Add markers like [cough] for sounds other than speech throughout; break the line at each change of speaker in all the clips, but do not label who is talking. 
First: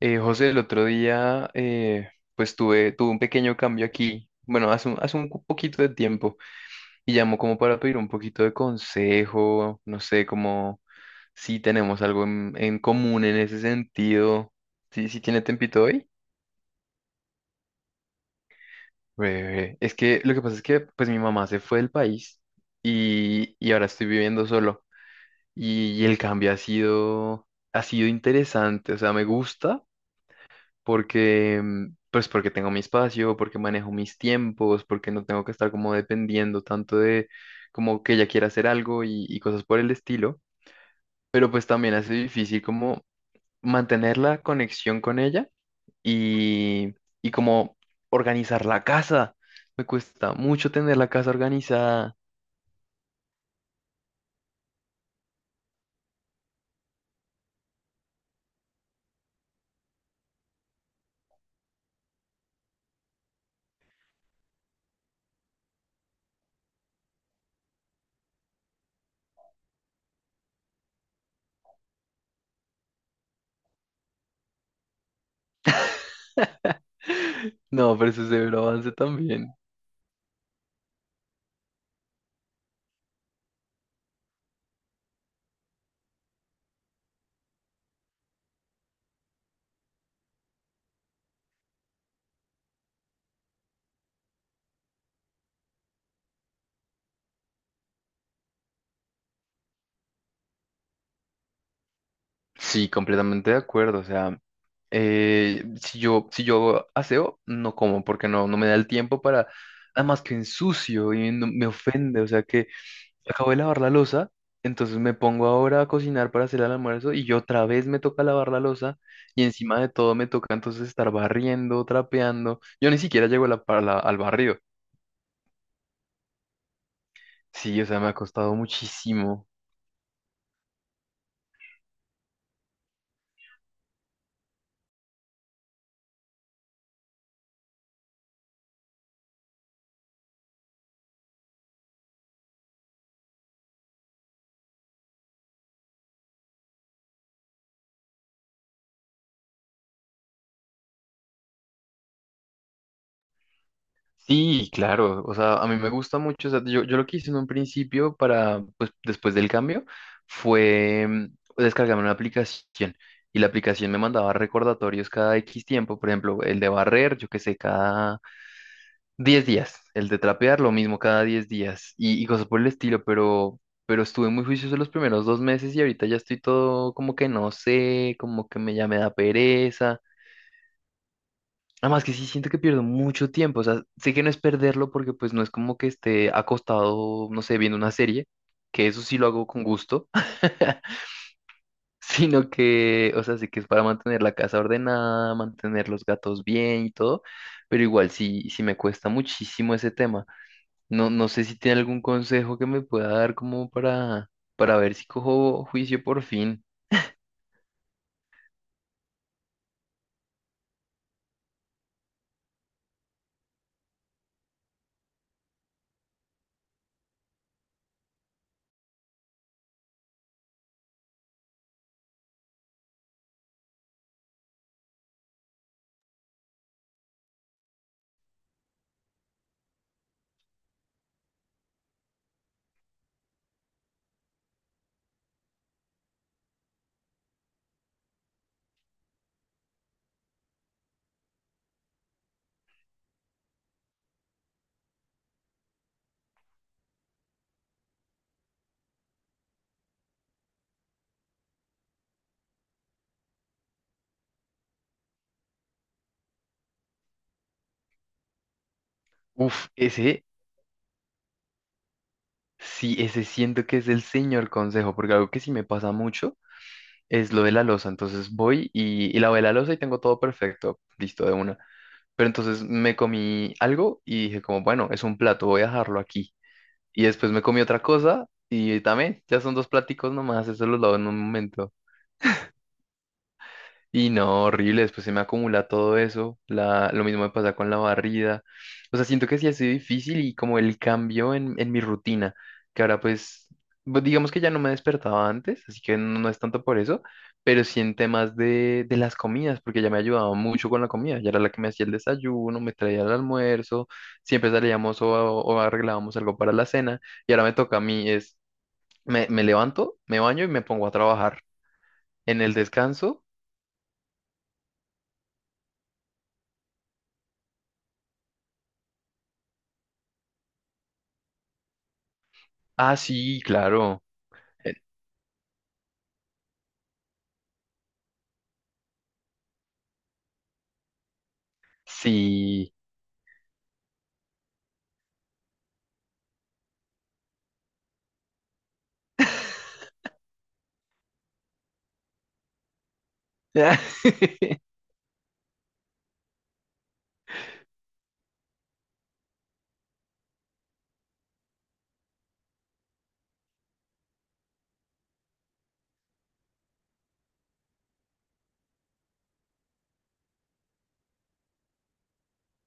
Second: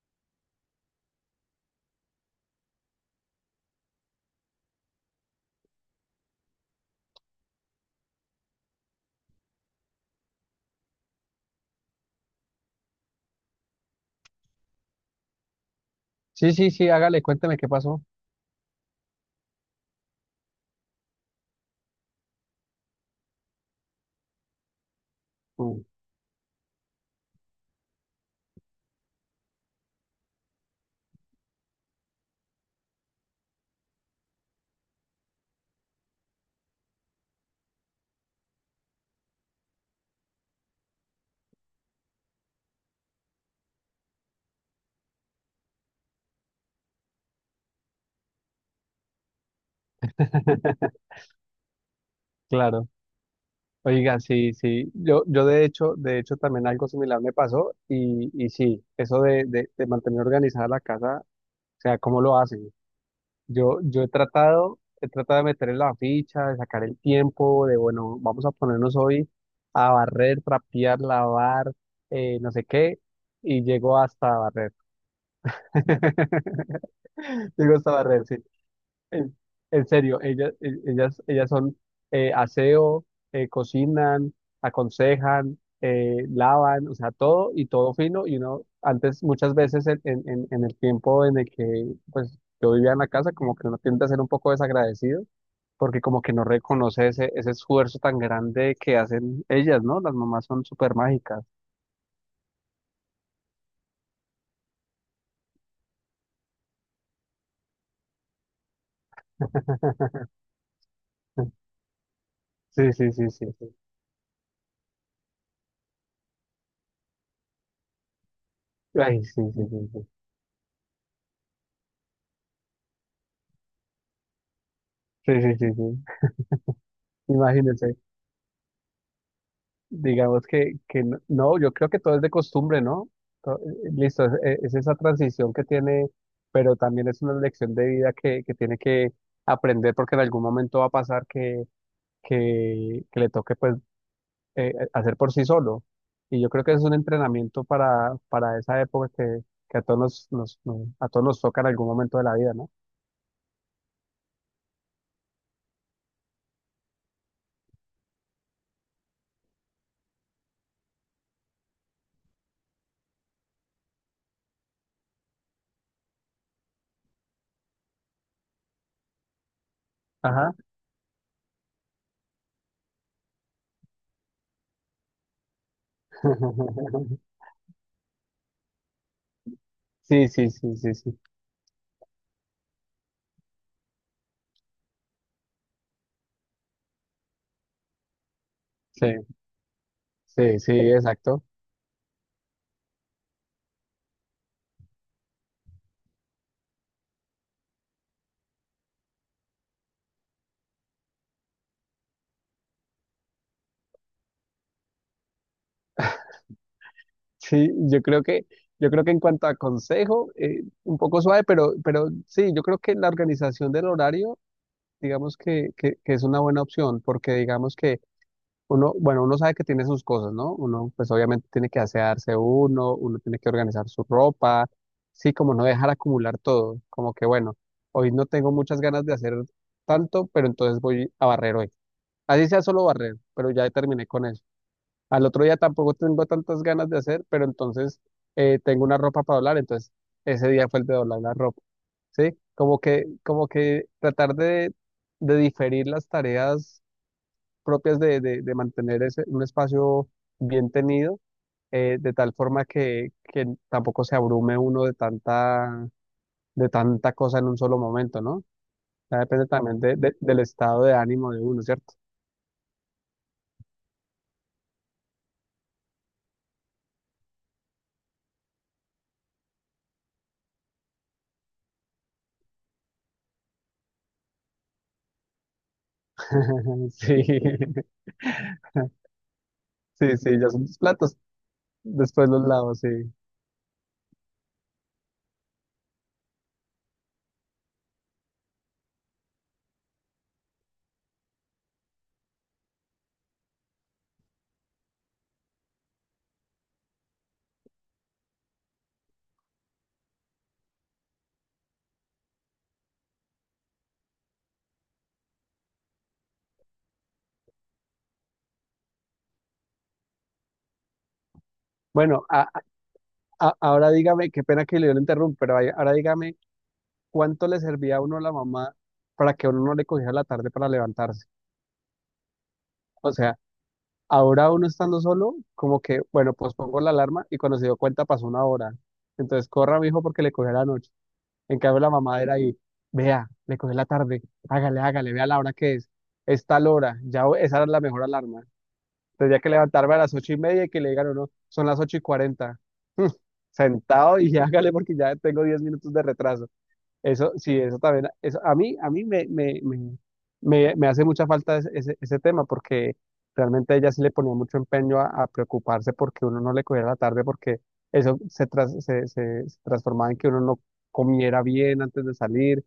José, el otro día, pues tuve un pequeño cambio aquí, bueno, poquito de tiempo, y llamó como para pedir un poquito de consejo, no sé, como si tenemos algo en común en ese sentido. ¿Sí, sí tiene tempito hoy?
Sí, sí, sí, hágale, cuénteme qué pasó.
Breve. Es que lo que pasa es que pues mi mamá se fue del país y ahora estoy viviendo solo,
Mm.
y el ha sido interesante, o sea, me gusta porque, pues porque tengo mi espacio, porque manejo mis tiempos, porque no tengo que estar como dependiendo tanto de como que ella quiera hacer algo y cosas por el estilo, pero pues también hace difícil como mantener la conexión con ella y, y como organizar la casa. Me cuesta mucho tener
[laughs]
la casa organizada.
Claro. Oiga, sí, sí. Yo de hecho también algo similar me pasó y sí, eso de mantener organizada la casa, o sea, ¿cómo lo hacen? Yo he tratado de meterle la ficha, de sacar el tiempo, de bueno, vamos a ponernos hoy a barrer, trapear, lavar, no sé qué, y llego hasta barrer. [laughs]
[laughs]
Llego hasta
No, pero eso
barrer,
es
sí.
severo avance
En,
también.
en serio, ellas, ellas, ellas son aseo, cocinan, aconsejan, lavan, o sea, todo y todo fino. Y uno, antes, muchas veces en, en el tiempo en el que pues yo vivía en la casa, como que uno tiende a ser un poco desagradecido, porque como que no reconoce ese, ese esfuerzo tan grande que hacen ellas, ¿no? Las mamás son súper mágicas.
Sí, completamente de acuerdo. O sea, si yo aseo, no como, porque no, no me da el tiempo para,
[laughs]
además que ensucio y no- me ofende. O sea que
Sí, sí, sí, sí,
acabo de
sí.
lavar la losa, entonces me pongo ahora a cocinar para hacer el almuerzo y yo otra vez me toca lavar la losa
Ay, sí,
y
sí,
encima
sí,
de
sí.
todo me toca entonces estar barriendo, trapeando. Yo ni siquiera llego a la, para la- al barrio.
Sí, sí, sí, sí.
Sí,
Imagínense.
o sea, me ha costado muchísimo.
Digamos que no, no, yo creo que todo es de costumbre, ¿no? Listo, es esa transición que tiene, pero también es una lección de vida que tiene que aprender porque en algún momento va a pasar que le toque pues hacer por sí solo. Y yo creo que es un entrenamiento para esa época que a todos nos, a todos nos toca en algún momento de la vida, ¿no?
Sí, claro, o sea, a mí me gusta mucho, o sea, yo lo que hice en un principio para, pues después del cambio, fue descargarme una aplicación y la aplicación me mandaba recordatorios cada X tiempo, por ejemplo, el de barrer, yo qué sé, cada 10 días, el de
Ajá.
trapear, lo mismo cada 10 días y cosas por el estilo, pero estuve muy juicioso los primeros 2 meses y ahorita ya estoy todo como que
[laughs]
no sé, como que me, ya me da pereza.
Sí, sí, sí, sí, sí.
Además que sí siento que pierdo mucho tiempo, o sea, sé que no es perderlo porque pues no es como que esté acostado, no sé, viendo una serie, que eso
Sí,
sí lo hago con gusto,
sí, sí, exacto.
[laughs] sino que, o sea, sé que es para mantener la casa ordenada, mantener los gatos bien y todo, pero igual sí, sí me cuesta muchísimo ese tema. No, no sé si tiene algún consejo que me pueda dar como para ver si cojo juicio por fin.
Sí, yo creo que en cuanto a consejo, un poco suave, pero sí, yo creo que la organización del horario, digamos que es una buena opción, porque digamos que uno, bueno, uno sabe que tiene sus cosas, ¿no? Uno, pues obviamente tiene que asearse uno, uno tiene que organizar su ropa, sí, como no dejar acumular todo, como que bueno, hoy no tengo muchas ganas de hacer tanto, pero entonces voy a barrer hoy. Así sea solo barrer, pero ya terminé con eso. Al otro día tampoco tengo tantas ganas de hacer, pero entonces tengo una ropa para doblar, entonces ese día fue el de doblar la ropa, ¿sí? Como que tratar de diferir las tareas propias de mantener ese, un espacio bien tenido, de tal forma que tampoco se abrume uno de tanta cosa en un solo momento, ¿no? Ya depende
Uf,
también
ese,
del estado de ánimo de uno, ¿cierto?
sí, ese siento que es el señor consejo, porque algo que sí me pasa mucho es lo de la loza. Entonces voy y lavé la loza y tengo todo perfecto, listo de una. Pero entonces me comí algo y dije como, bueno, es un plato, voy a dejarlo aquí.
[laughs]
Y
Sí, sí,
después me comí otra cosa y también, ya son dos
sí,
platicos
ya
nomás,
son
eso
los
los lavo en
platos,
un momento.
después los lavos, sí.
Y no, horrible, después se me acumula todo eso, la, lo mismo me pasa con la barrida, o sea, siento que sí ha sido difícil y como el cambio en mi rutina, que ahora pues, bu- digamos que ya no me despertaba antes, así que no, no es tanto por eso, pero sí en temas de las comidas, porque ya me ayudaba mucho con la comida, ya era la que me hacía el desayuno, me traía el almuerzo, siempre salíamos o arreglábamos algo para la cena, y ahora me toca a mí, es, me levanto, me baño y me pongo a trabajar
Bueno,
en el descanso.
ahora dígame, qué pena que le lo interrumpa, pero ahora dígame, ¿cuánto le servía a uno la mamá para que uno no le cogiera la tarde para levantarse?
Ah,
O sea,
sí, claro.
ahora uno estando solo, como que, bueno, pues pongo la alarma y cuando se dio cuenta pasó una hora. Entonces, corra, mijo, porque le cogió la noche. En cambio, la mamá era ahí,
Sí.
vea, le cogió la tarde, hágale, hágale, vea la hora que es tal hora, ya esa era la mejor alarma. Tendría que
[laughs]
levantarme a las 8:30 y que le digan, no, son las 8:40. [laughs] Sentado y hágale porque ya tengo 10 minutos de retraso. Eso, sí, eso también, eso, a mí me hace mucha falta ese, ese, ese tema porque realmente ella sí le ponía mucho empeño a preocuparse porque uno no le cogiera la tarde porque eso se, se, se transformaba en que uno no comiera bien antes de salir,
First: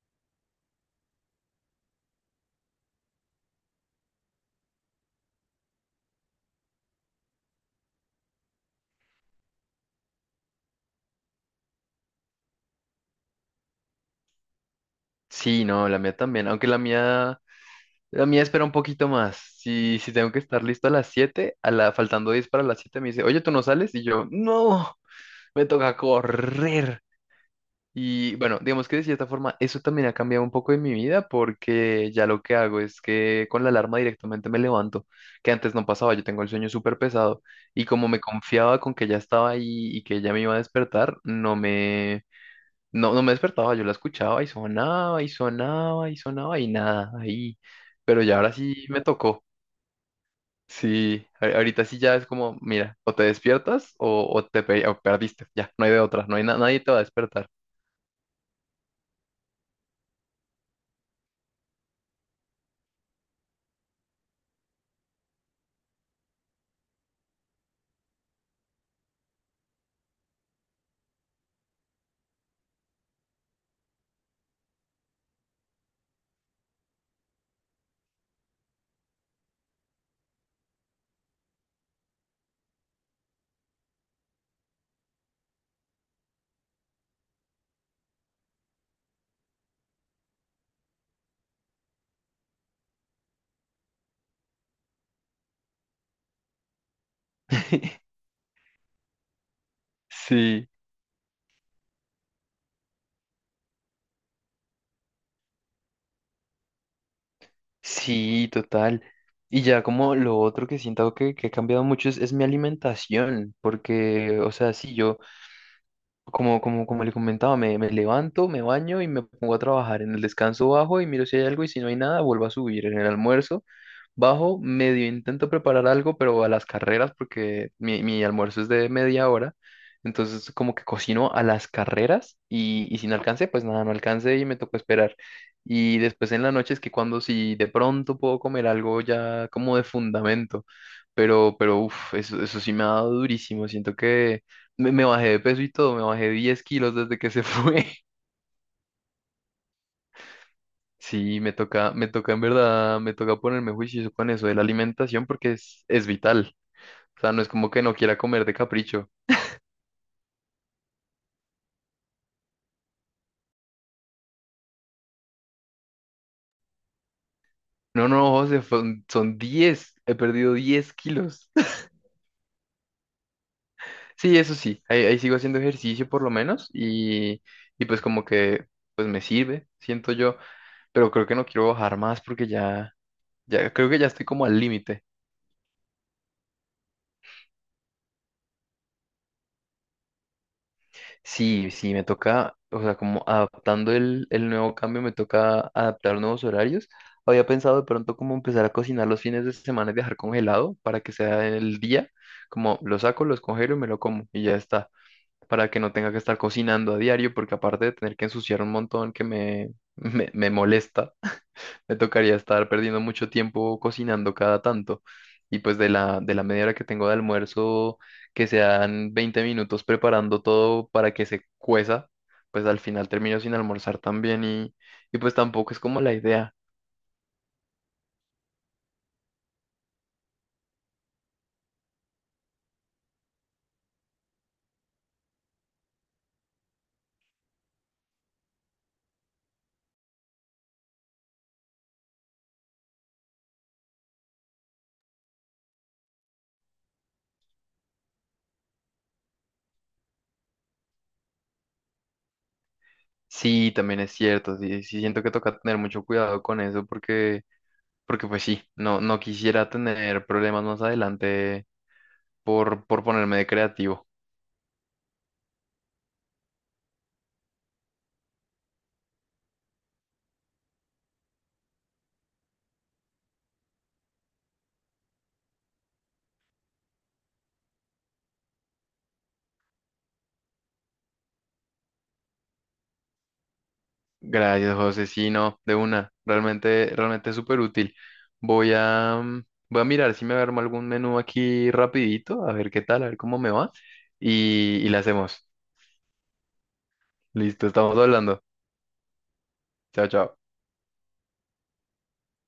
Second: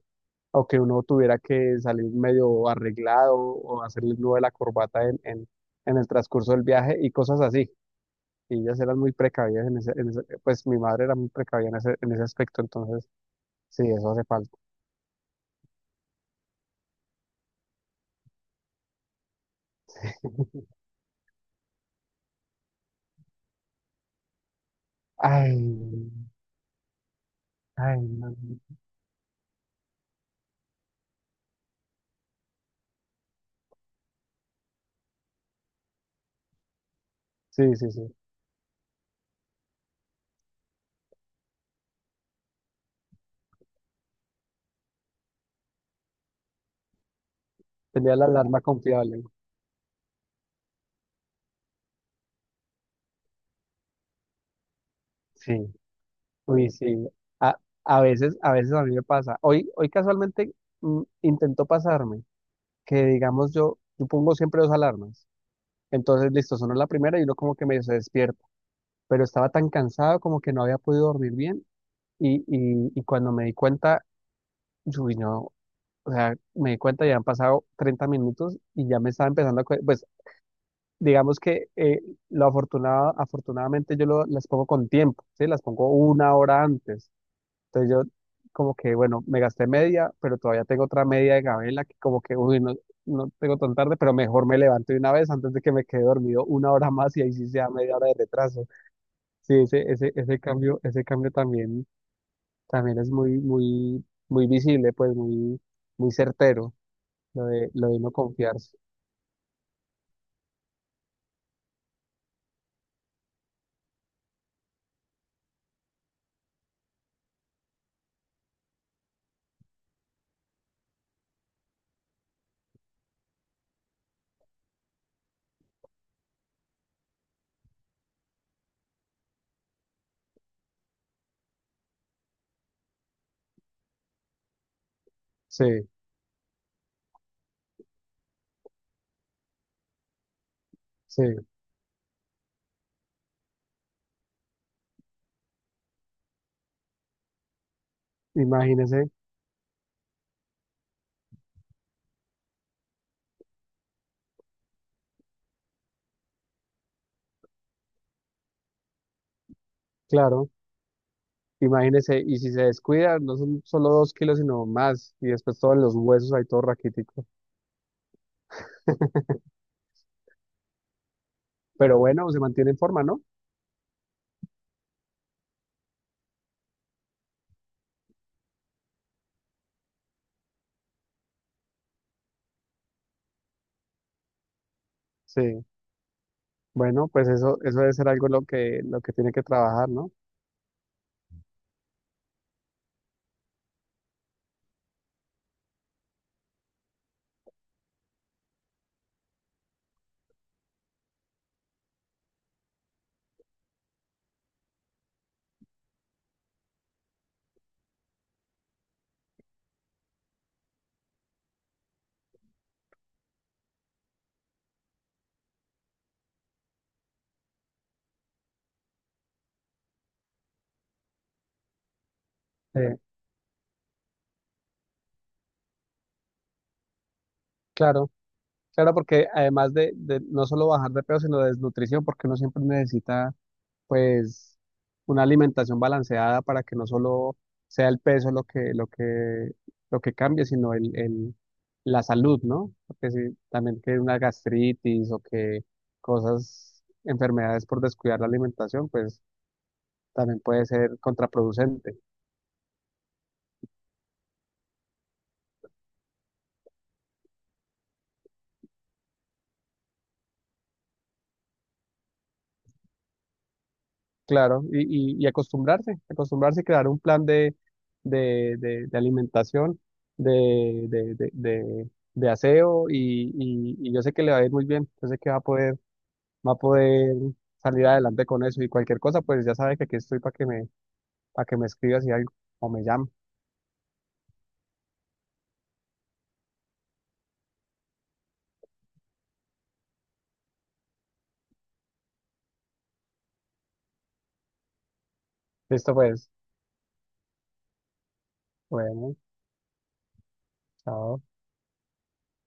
o que uno tuviera que salir medio arreglado o hacerle el nudo de la corbata en el transcurso del viaje y cosas así. Y ellas eran muy precavidas en ese, pues mi madre era muy precavida en ese aspecto, entonces sí, eso hace falta.
Sí, no, la mía también, aunque la mía espera un poquito más. Si, si tengo que estar listo a las 7, a la, faltando 10 para las 7 me dice, oye, ¿tú no sales? Y yo, no,
Ay,
me toca correr.
ay,
Y
no.
bueno, digamos que de cierta forma eso también ha cambiado un poco en mi vida porque ya lo que hago es que con la alarma directamente me levanto, que antes no pasaba, yo tengo el sueño súper pesado
Sí,
y
sí,
como
sí.
me confiaba con que ya estaba ahí y que ya me iba a despertar, no, no me despertaba, yo la escuchaba y sonaba y sonaba y sonaba y nada, ahí.
Tenía
Pero
la
ya ahora
alarma
sí me
confiable.
tocó. Sí, a- ahorita sí ya es como, mira, o te despiertas o te pe- o perdiste. Ya,
Sí,
no hay de otra, no hay na-
uy,
nadie te va a
sí.
despertar.
A, a veces, a veces a mí me pasa. Hoy, hoy casualmente intentó pasarme que digamos yo, yo pongo siempre dos alarmas. Entonces, listo, sonó la primera y uno como que me despierta pero estaba tan cansado como que no había podido dormir bien y cuando me di cuenta, uy, no, o sea, me di cuenta ya han pasado 30 minutos y ya me estaba empezando a, pues digamos que lo afortunado, afortunadamente las pongo con tiempo, ¿sí? Las pongo una hora antes. Entonces yo como que, bueno, me gasté media, pero todavía tengo otra media de gabela que como que, uy, no, no tengo tan tarde, pero mejor me levanto de una vez antes de que me quede dormido una hora más y ahí sí sea media hora
[laughs]
de retraso. Sí, ese,
Sí,
ese cambio también, también es muy, muy, muy visible, pues muy, muy certero, lo de no
sí,
confiarse.
total. Y ya como lo otro que siento que ha cambiado mucho es mi alimentación, porque, o sea, sí, yo... Como, como, como le comentaba, me levanto, me baño y me pongo a trabajar. En el descanso bajo y miro si hay algo y si no hay nada, vuelvo a subir. En el almuerzo bajo, medio intento preparar algo, pero a las carreras porque mi almuerzo es de media hora. Entonces como que cocino a las carreras y si no alcancé, pues nada, no alcancé y me tocó esperar.
Sí,
Y después en la noche es que cuando si de pronto puedo comer algo ya como de fundamento,
sí,
pero uff, eso sí me ha dado durísimo. Siento que... me bajé de peso y todo, me bajé 10 kilos desde que se fue. [laughs]
imagínese,
Sí, me toca en verdad, me toca ponerme juicioso con eso de la alimentación porque es vital. O sea, no es como que no quiera comer de capricho.
claro, imagínese, y si se descuida, no son solo 2 kilos, sino más, y después todos los huesos ahí todo raquítico.
No, no, José, son 10 he perdido 10 kilos. [laughs]
Pero bueno, se mantiene en forma, ¿no?
Sí, eso sí, ahí, ahí sigo haciendo ejercicio por lo menos y pues como que pues me sirve, siento yo, pero creo que no quiero bajar más porque ya, ya creo que ya estoy como al límite.
Sí, bueno, pues eso debe ser algo lo que tiene que trabajar, ¿no?
Sí, sí, me toca, o sea, como adaptando el nuevo cambio, me toca adaptar nuevos horarios. Había pensado de pronto como empezar a cocinar los fines de semana y dejar congelado para que sea el día, como lo saco, los congelo y me lo como y ya está, para que no tenga que estar cocinando a diario, porque aparte de tener que ensuciar un montón que me, [laughs] me molesta, me tocaría estar perdiendo mucho tiempo cocinando cada tanto. Y pues de la media hora que tengo de almuerzo, que sean 20 minutos preparando todo para que se cueza, pues al
Eh,
final termino sin almorzar también y pues tampoco es como la idea.
claro, claro, porque además de no solo bajar de peso, sino de desnutrición, porque uno siempre necesita pues una alimentación balanceada para que no solo sea el peso lo que, lo que, lo que cambie, sino el, la salud, ¿no? Porque si también que una gastritis o que cosas, enfermedades por descuidar la alimentación, pues también puede ser contraproducente.
Sí, también es cierto, sí, sí siento que toca tener mucho cuidado con eso porque, porque pues sí, no, no quisiera tener problemas más adelante por ponerme de creativo.
Claro, y acostumbrarse, acostumbrarse y crear un plan de alimentación, de, de aseo, y yo sé que le va a ir muy bien, yo sé que va a poder salir adelante con eso y cualquier cosa, pues ya sabes que aquí estoy para que me escribas y algo o me llames.
Gracias, José. Sí, no, de una. Realmente, realmente es súper útil. Voy a, voy a mirar si me armo algún menú aquí rapidito, a ver qué tal, a ver cómo me va. Y le hacemos.
Listo, pues.
Listo, estamos hablando.
Bueno,
Chao, chao.
chao.